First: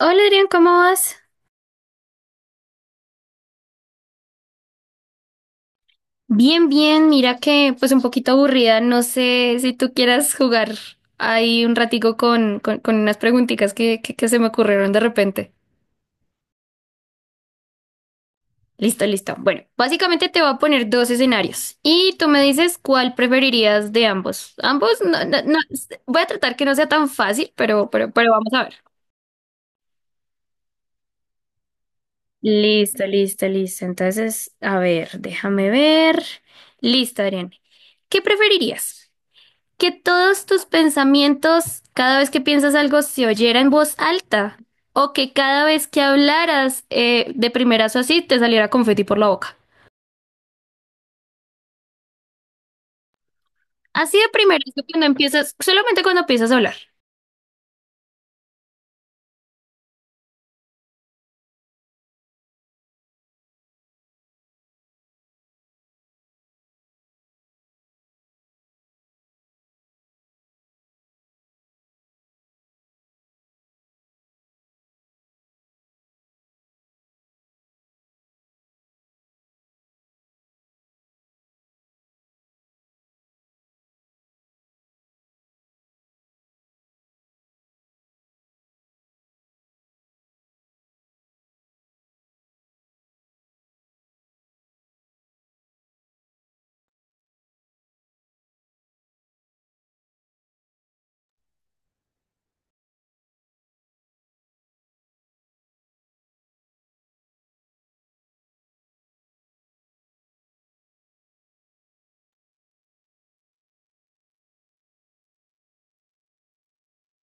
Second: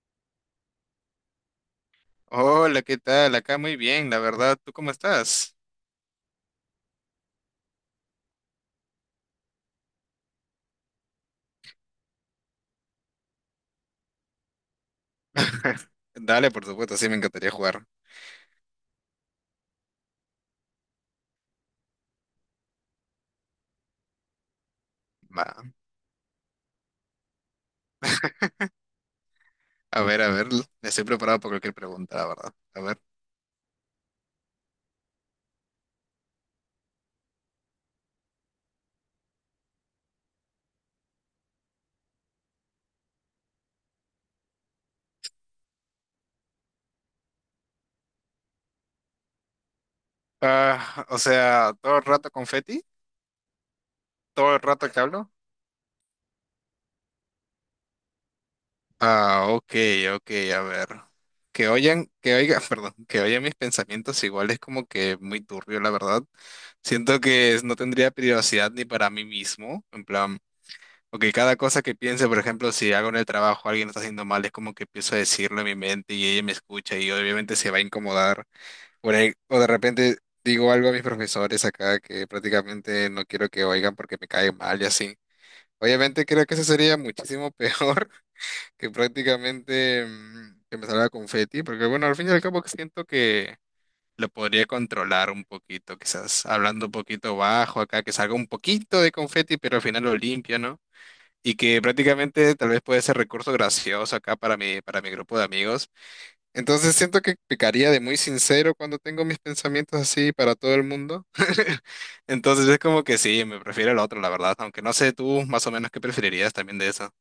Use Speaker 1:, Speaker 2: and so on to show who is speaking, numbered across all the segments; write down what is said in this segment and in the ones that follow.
Speaker 1: Hola Adrián, ¿cómo vas?
Speaker 2: Hola, ¿qué tal? Acá muy bien, la verdad. ¿Tú cómo estás?
Speaker 1: Bien, bien, mira que pues un poquito aburrida, no sé si tú quieras jugar ahí un ratico con unas preguntitas que se me ocurrieron de repente.
Speaker 2: Dale, por supuesto, sí, me encantaría jugar.
Speaker 1: Listo, listo. Bueno, básicamente te voy a poner dos escenarios y tú me dices cuál preferirías de ambos. Ambos, no, no,
Speaker 2: Va.
Speaker 1: no, voy a tratar que no sea tan fácil, pero vamos a ver.
Speaker 2: A ver, estoy preparado para cualquier pregunta, la verdad. A ver.
Speaker 1: Listo, listo, listo. Entonces, a ver, déjame ver. Listo, Adrián. ¿Qué preferirías? Que todos tus pensamientos, cada vez que piensas algo, se oyera en voz alta. O que cada vez que hablaras de primerazo así, te saliera confeti por la boca.
Speaker 2: Ah, o sea, ¿todo el rato confeti?
Speaker 1: Así de
Speaker 2: ¿Todo el
Speaker 1: primerazo
Speaker 2: rato que
Speaker 1: cuando
Speaker 2: hablo?
Speaker 1: empiezas, solamente cuando empiezas a hablar.
Speaker 2: Ah, ok, ok, a ver. Que oigan, perdón, que oigan mis pensamientos igual es como que muy turbio, la verdad. Siento que no tendría privacidad ni para mí mismo, en plan. Ok, cada cosa que piense, por ejemplo, si hago en el trabajo, alguien lo está haciendo mal, es como que empiezo a decirlo en mi mente y ella me escucha y obviamente se va a incomodar. O de repente digo algo a mis profesores acá que prácticamente no quiero que oigan porque me cae mal y así. Obviamente creo que eso sería muchísimo peor que prácticamente que me salga confeti, porque bueno, al fin y al cabo siento que lo podría controlar un poquito, quizás hablando un poquito bajo acá, que salga un poquito de confeti, pero al final lo limpio, ¿no? Y que prácticamente tal vez puede ser recurso gracioso acá para para mi grupo de amigos. Entonces siento que pecaría de muy sincero cuando tengo mis pensamientos así para todo el mundo. Entonces es como que sí, me prefiero el otro, la verdad, aunque no sé tú más o menos qué preferirías también de eso.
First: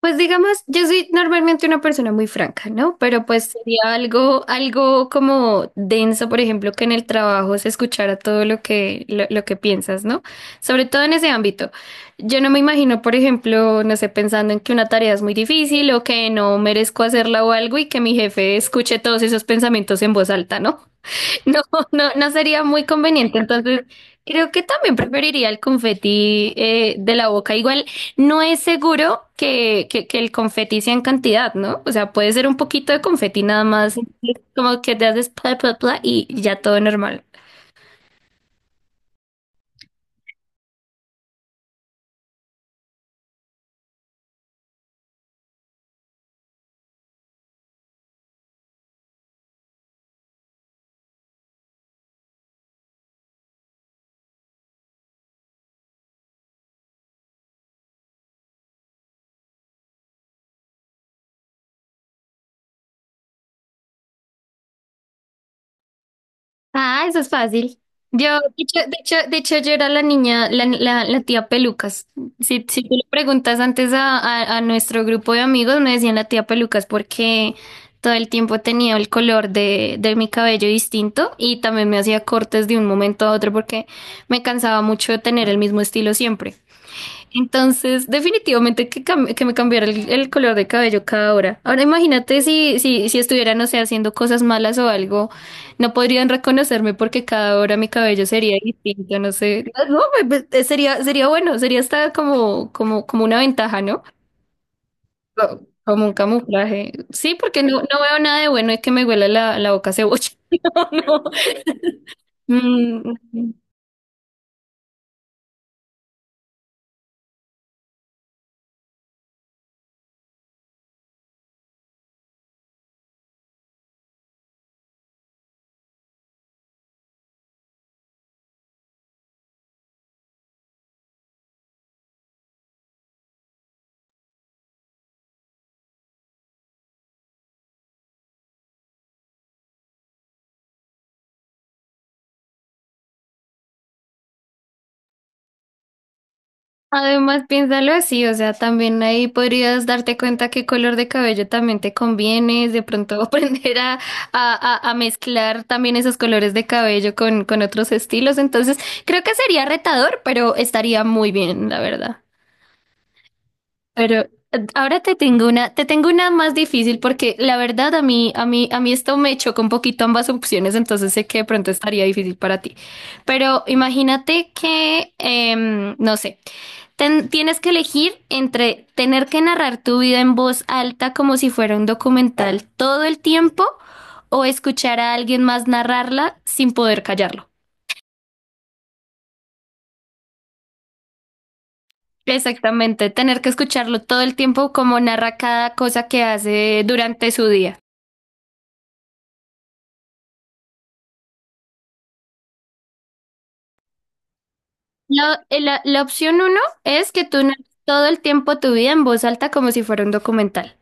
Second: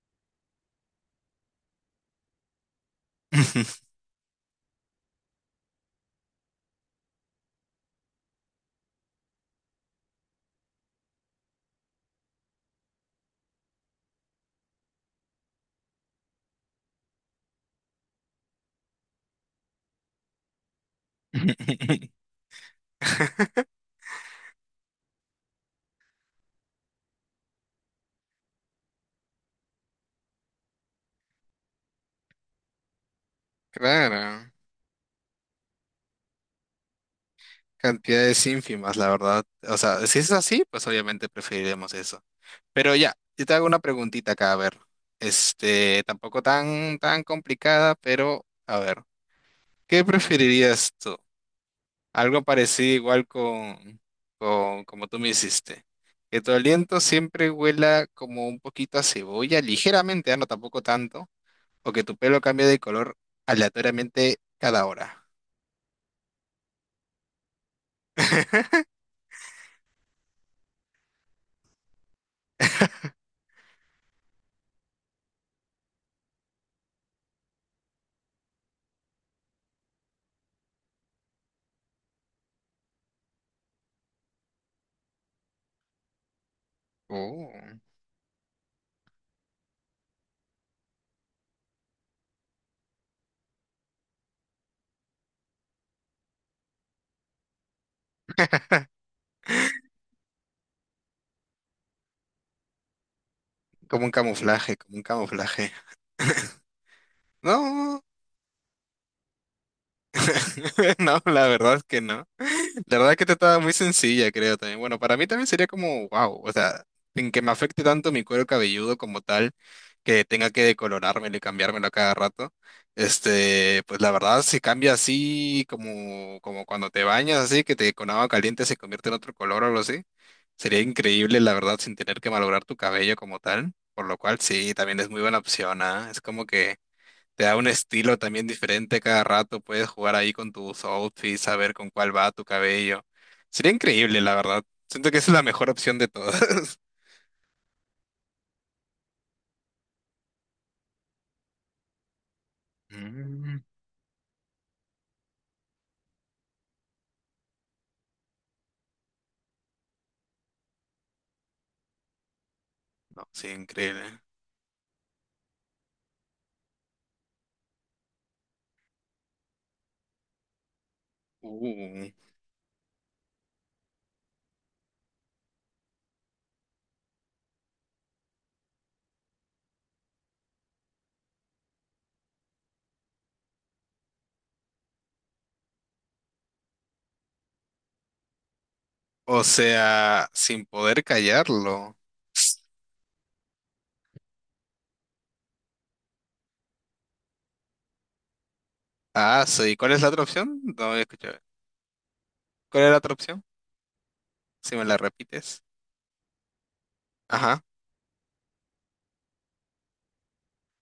Speaker 1: Pues digamos, yo soy normalmente una persona muy franca, ¿no? Pero pues sería algo, algo como denso, por ejemplo, que en el trabajo se escuchara todo lo que piensas, ¿no? Sobre todo en ese ámbito. Yo no me imagino, por ejemplo, no sé, pensando en que una tarea es muy difícil o que no merezco hacerla o algo y que mi jefe escuche todos esos pensamientos en voz alta, ¿no? No, no, no sería muy conveniente. Entonces, creo que también preferiría el confeti de la boca. Igual, no es seguro que el confeti sea en cantidad, ¿no? O sea, puede ser un poquito de confeti nada más,
Speaker 2: Claro.
Speaker 1: como que te haces pla, pla, pla y ya todo normal.
Speaker 2: Cantidades ínfimas, la verdad. O sea, si es así, pues obviamente preferiremos eso. Pero ya, yo te hago una preguntita acá, a ver. Este, tampoco tan complicada, pero a ver, ¿qué preferirías tú? Algo parecido igual con como tú me hiciste. Que tu aliento siempre huela como un poquito a cebolla, ligeramente, ah, no tampoco tanto, o que tu pelo cambie de color aleatoriamente cada hora.
Speaker 1: Ah, eso es fácil. Yo, de hecho, yo era la niña, la tía Pelucas. Si, si tú le preguntas antes a nuestro grupo de amigos, me decían la tía Pelucas porque todo el tiempo tenía el color de mi cabello distinto y también me hacía cortes de un momento a otro porque me cansaba mucho de tener el mismo estilo siempre.
Speaker 2: Oh,
Speaker 1: Entonces, definitivamente que, que me cambiara el color de cabello cada hora. Ahora imagínate si estuviera, no sé, haciendo cosas malas o algo, no podrían reconocerme porque cada hora mi cabello sería distinto, no sé. No, sería, sería bueno, sería hasta como una ventaja, ¿no?
Speaker 2: como un camuflaje, como un camuflaje.
Speaker 1: Como un camuflaje. Sí, porque no, no
Speaker 2: No.
Speaker 1: veo nada de bueno es que me huela la boca a cebolla. No,
Speaker 2: No,
Speaker 1: no.
Speaker 2: la verdad es que no. La
Speaker 1: Mm,
Speaker 2: verdad
Speaker 1: mm,
Speaker 2: es que te
Speaker 1: mm.
Speaker 2: estaba muy sencilla, creo también. Bueno, para mí también sería como, wow, o sea, sin que me afecte tanto mi cuero cabelludo como tal, que tenga que decolorármelo y cambiármelo a cada rato. Este, pues la verdad, si cambia así, como, como cuando te bañas así, que te con agua caliente se convierte en otro color o algo así, sería increíble, la verdad, sin tener que malograr tu cabello como tal. Por lo cual, sí, también es muy buena opción, ¿ah? Es como que. Te da un estilo también diferente cada rato, puedes jugar ahí con tus outfits, saber con cuál va tu cabello. Sería increíble, la verdad. Siento que esa es la mejor opción de todas.
Speaker 1: Además, piénsalo así, o sea, también ahí podrías darte cuenta qué color de cabello también te conviene, de pronto
Speaker 2: Mm,
Speaker 1: aprender a mezclar también esos colores de cabello con otros estilos. Entonces, creo que sería retador, pero estaría muy bien, la verdad.
Speaker 2: no, sí, increíble.
Speaker 1: Pero ahora te tengo una más difícil porque la verdad a mí esto me chocó un poquito ambas opciones, entonces sé que de pronto estaría
Speaker 2: Uh,
Speaker 1: difícil para ti. Pero imagínate que, no sé. Tienes que elegir entre tener que narrar tu vida en voz alta como si fuera un documental todo el tiempo o escuchar a alguien más narrarla sin poder callarlo.
Speaker 2: o sea, sin poder callarlo.
Speaker 1: Exactamente, tener que escucharlo todo el tiempo como narra cada cosa que hace durante su día.
Speaker 2: Ah, sí. ¿Cuál es la otra opción? No había escuchado. ¿Cuál es la otra opción? Si me la repites.
Speaker 1: La opción uno es que tú
Speaker 2: Ajá.
Speaker 1: narres todo el tiempo tu vida en voz alta como si fuera un documental.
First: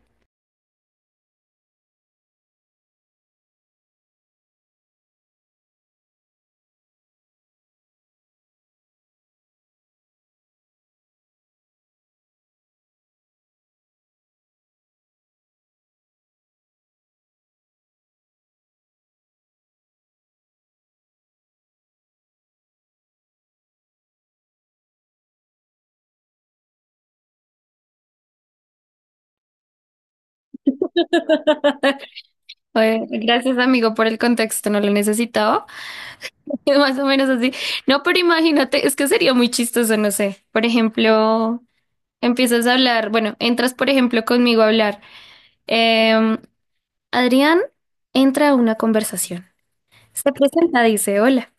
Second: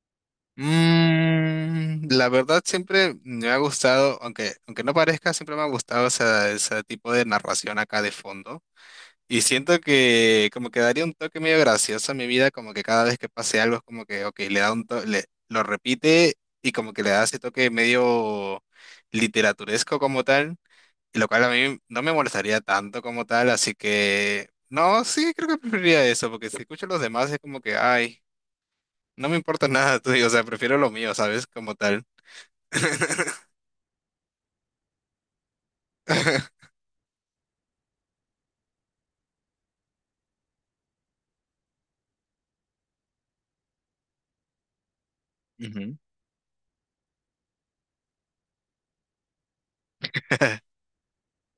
Speaker 2: Mm, la verdad siempre me ha gustado, aunque no parezca, siempre me ha gustado ese tipo de narración acá de fondo. Y siento que como que daría un toque medio gracioso a mi vida, como que cada vez que pase algo es como que, ok, le da un toque, lo repite y como que le da ese toque medio literaturesco como tal, y lo cual a mí no me molestaría tanto como tal, así que no, sí, creo que preferiría eso, porque si escucho a los demás es como que, ay, no me importa nada, tú, digo, o sea, prefiero lo mío, ¿sabes? Como tal.
Speaker 1: Gracias, amigo, por el contexto, no lo necesitaba. Es más o menos así. No, pero imagínate, es que sería muy chistoso, no sé. Por ejemplo, empiezas a hablar, bueno, entras, por ejemplo, conmigo a hablar.
Speaker 2: Ujú.
Speaker 1: Em, Adrián entra a una conversación. Se presenta, dice, hola.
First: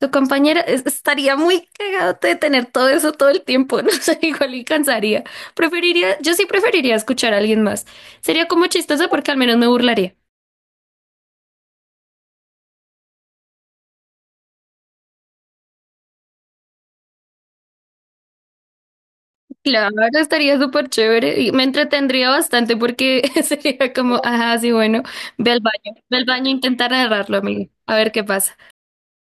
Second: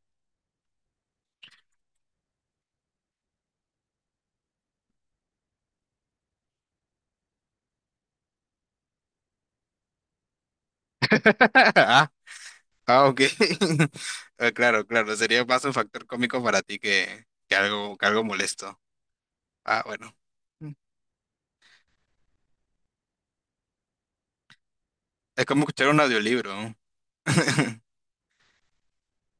Speaker 1: Tu compañera estaría muy cagado de tener todo eso todo el tiempo, no sé, igual y cansaría. Preferiría, yo sí preferiría escuchar a alguien más. Sería como chistoso porque al menos me burlaría.
Speaker 2: Ah, ok. Ah, claro, claro, sería más un factor cómico para ti que algo molesto. Ah,
Speaker 1: Claro,
Speaker 2: bueno.
Speaker 1: estaría
Speaker 2: Mm.
Speaker 1: súper chévere y me entretendría bastante porque sería como, ajá, sí, bueno,
Speaker 2: Es como escuchar un
Speaker 1: ve al baño a
Speaker 2: audiolibro, ¿no?
Speaker 1: intentar agarrarlo, amigo, a ver qué pasa.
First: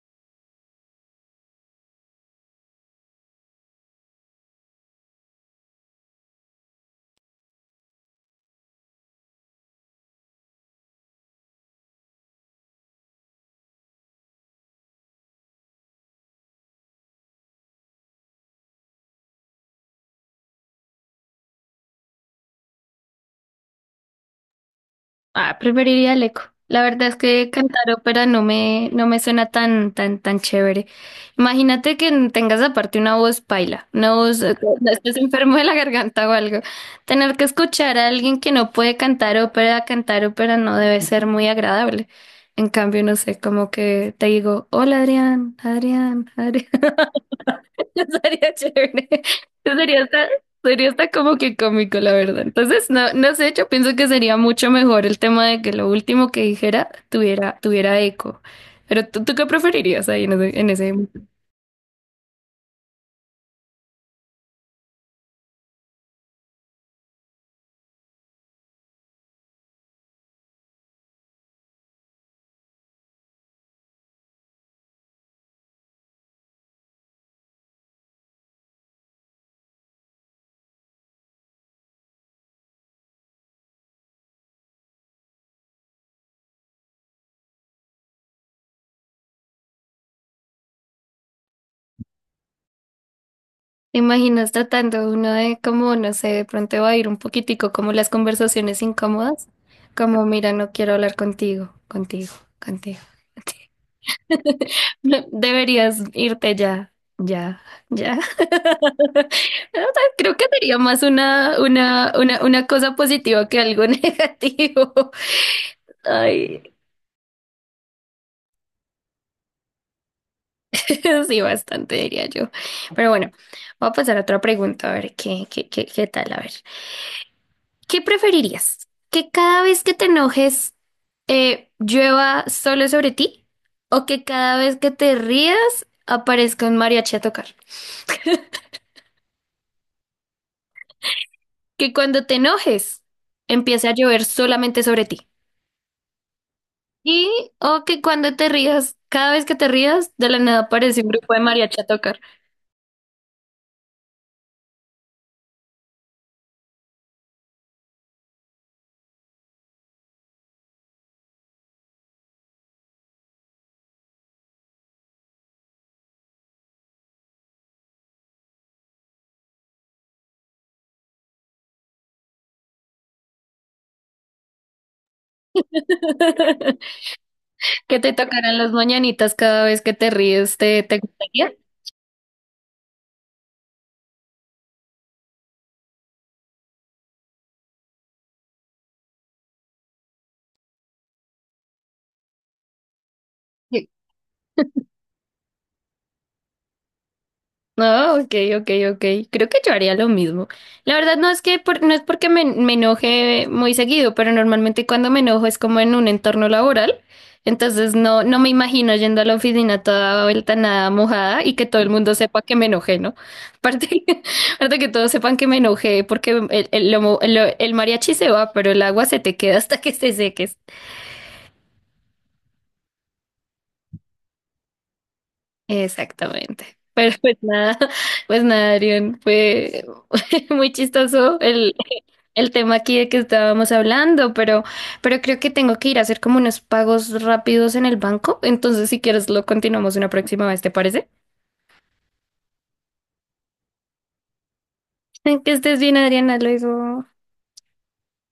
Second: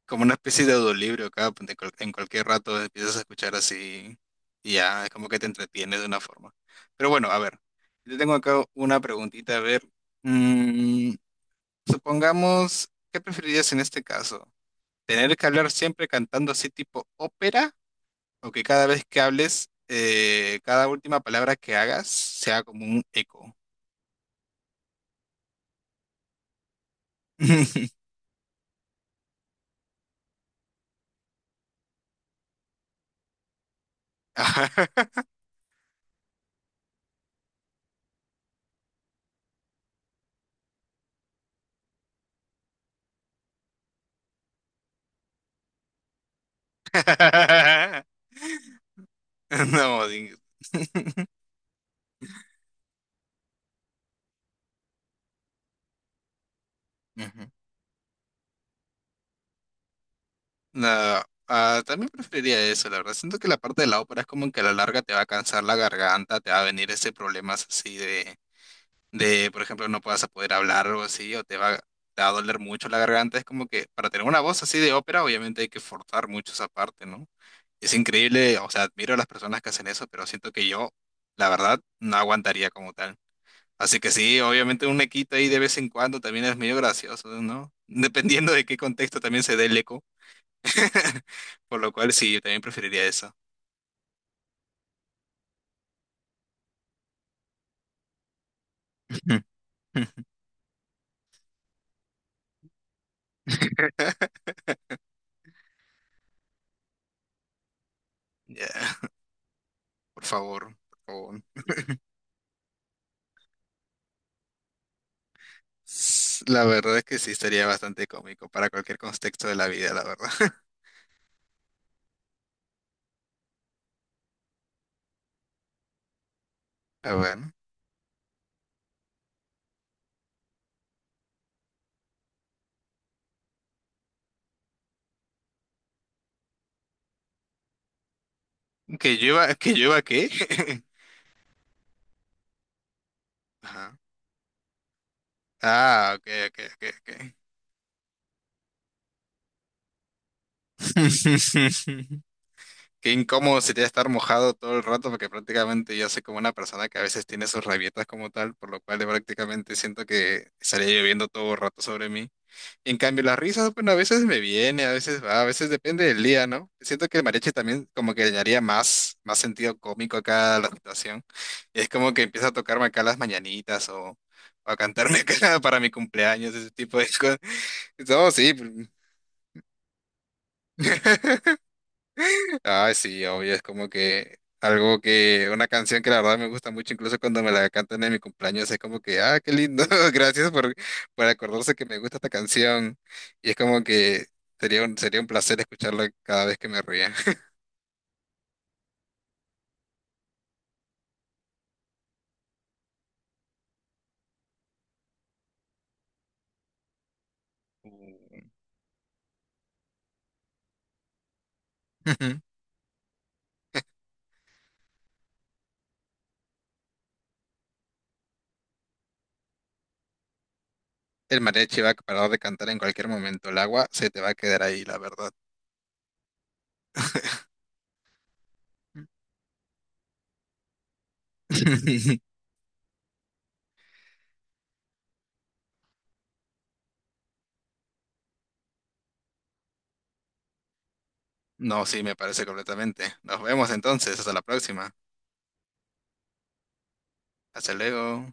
Speaker 2: Como una especie de audiolibro que en en cualquier rato empiezas a escuchar así y ya, es como que te entretienes de una forma. Pero bueno, a ver, yo tengo acá una preguntita, a ver, mm, supongamos, ¿qué preferirías en este caso? ¿Tener que hablar siempre cantando así tipo ópera? O que cada vez que hables, cada última palabra que hagas sea como un eco.
Speaker 1: Ah, preferiría el eco. La verdad es que cantar ópera no me suena tan chévere. Imagínate que tengas aparte una voz paila, una voz,
Speaker 2: Ajá.
Speaker 1: que estés enfermo de la garganta o algo. Tener que escuchar a alguien que no puede cantar ópera no debe ser muy agradable. En cambio, no sé, como que te digo, hola Adrián, Adrián, Adrián. Eso sería chévere. Eso sería
Speaker 2: No,
Speaker 1: hasta, sería hasta como que cómico, la verdad. Entonces, no, no sé, yo pienso que sería mucho mejor el tema de que lo último que dijera
Speaker 2: Ujú.
Speaker 1: tuviera, tuviera eco. Pero tú, ¿tú qué preferirías ahí en
Speaker 2: No,
Speaker 1: ese?
Speaker 2: ah, también preferiría eso, la verdad. Siento que la parte de la ópera es como que a la larga te va a cansar la garganta, te va a venir ese problemas así de. De, por ejemplo, no puedas poder hablar o algo así, o te va a doler mucho la garganta. Es como que para tener una voz así de ópera, obviamente hay que forzar mucho esa parte, ¿no? Es increíble, o sea, admiro a las personas que hacen eso, pero siento que yo, la verdad, no aguantaría como tal. Así que sí, obviamente un equito ahí de vez en cuando también es medio gracioso, ¿no? Dependiendo de qué contexto también se dé el eco. Por lo cual sí, yo también preferiría eso.
Speaker 1: ¿Te imaginas tratando uno de como, no sé, de pronto va a ir un poquitico como las conversaciones incómodas? Como, mira, no quiero hablar contigo, contigo. No, deberías irte ya, ya, ya.
Speaker 2: Ya,
Speaker 1: O sea,
Speaker 2: por
Speaker 1: creo que
Speaker 2: favor,
Speaker 1: sería
Speaker 2: por
Speaker 1: más
Speaker 2: favor.
Speaker 1: una cosa positiva que algo negativo.
Speaker 2: S-
Speaker 1: Ay,
Speaker 2: La verdad es que sí estaría bastante cómico para cualquier contexto de la vida, la verdad.
Speaker 1: sí, bastante diría yo. Pero bueno, voy a pasar a otra pregunta, a ver qué tal, a ver.
Speaker 2: Ah, bueno.
Speaker 1: ¿Qué preferirías? ¿Que cada vez que te enojes llueva solo sobre ti? ¿O que cada vez que te rías aparezca un mariachi a tocar?
Speaker 2: Que llueva qué?
Speaker 1: ¿Que cuando te enojes empiece a
Speaker 2: Ajá.
Speaker 1: llover solamente sobre ti?
Speaker 2: Ah, ok, ok,
Speaker 1: ¿Y o que cuando te rías, cada vez que te rías, de la nada
Speaker 2: ok.
Speaker 1: aparece un grupo de mariachi a tocar?
Speaker 2: Qué incómodo sería estar mojado todo el rato, porque prácticamente yo soy como una persona que a veces tiene sus rabietas como tal, por lo cual prácticamente siento que estaría lloviendo todo el rato sobre mí. En cambio, las risas, bueno, a veces me viene, a veces va, a veces depende del día, ¿no? Siento que el mariachi también como que le daría más sentido cómico acá a la situación. Es como que empieza a tocarme acá las mañanitas o a cantarme acá para mi cumpleaños, ese tipo de cosas.
Speaker 1: Que te
Speaker 2: No, sí.
Speaker 1: tocaran las mañanitas cada vez que te ríes, ¿te, te gustaría?
Speaker 2: Ah, sí, obvio, es como que algo que, una canción que la verdad me gusta mucho, incluso cuando me la cantan en mi cumpleaños, es como que, ah, qué lindo, gracias por acordarse que me gusta esta canción. Y es como que sería sería un placer escucharla cada vez que me ría.
Speaker 1: No, ok, ok, ok. Creo que yo haría lo mismo. La verdad no es que no es porque me enoje muy seguido, pero normalmente cuando me enojo es como en un entorno laboral. Entonces no, no
Speaker 2: Mm.
Speaker 1: me imagino yendo a la oficina toda vuelta nada mojada y que todo el mundo
Speaker 2: Ujú.
Speaker 1: sepa que me enojé, ¿no? Aparte, aparte que todos sepan que me enojé porque el, lo mo- lo- el mariachi se va, pero el agua se te queda hasta que se seques.
Speaker 2: El mariachi va a parar de cantar en cualquier momento, el agua se te va a quedar ahí, la verdad.
Speaker 1: Exactamente. Pero pues nada, pues nada, Arión, fue muy chistoso el tema aquí de que estábamos hablando, pero creo que tengo que ir a hacer como unos pagos rápidos en el banco. Entonces, si quieres, lo continuamos una próxima vez, ¿te parece?
Speaker 2: No, sí, me parece completamente. Nos vemos entonces, hasta la próxima.
Speaker 1: Que estés bien, Adriana, luego.
Speaker 2: Hasta luego.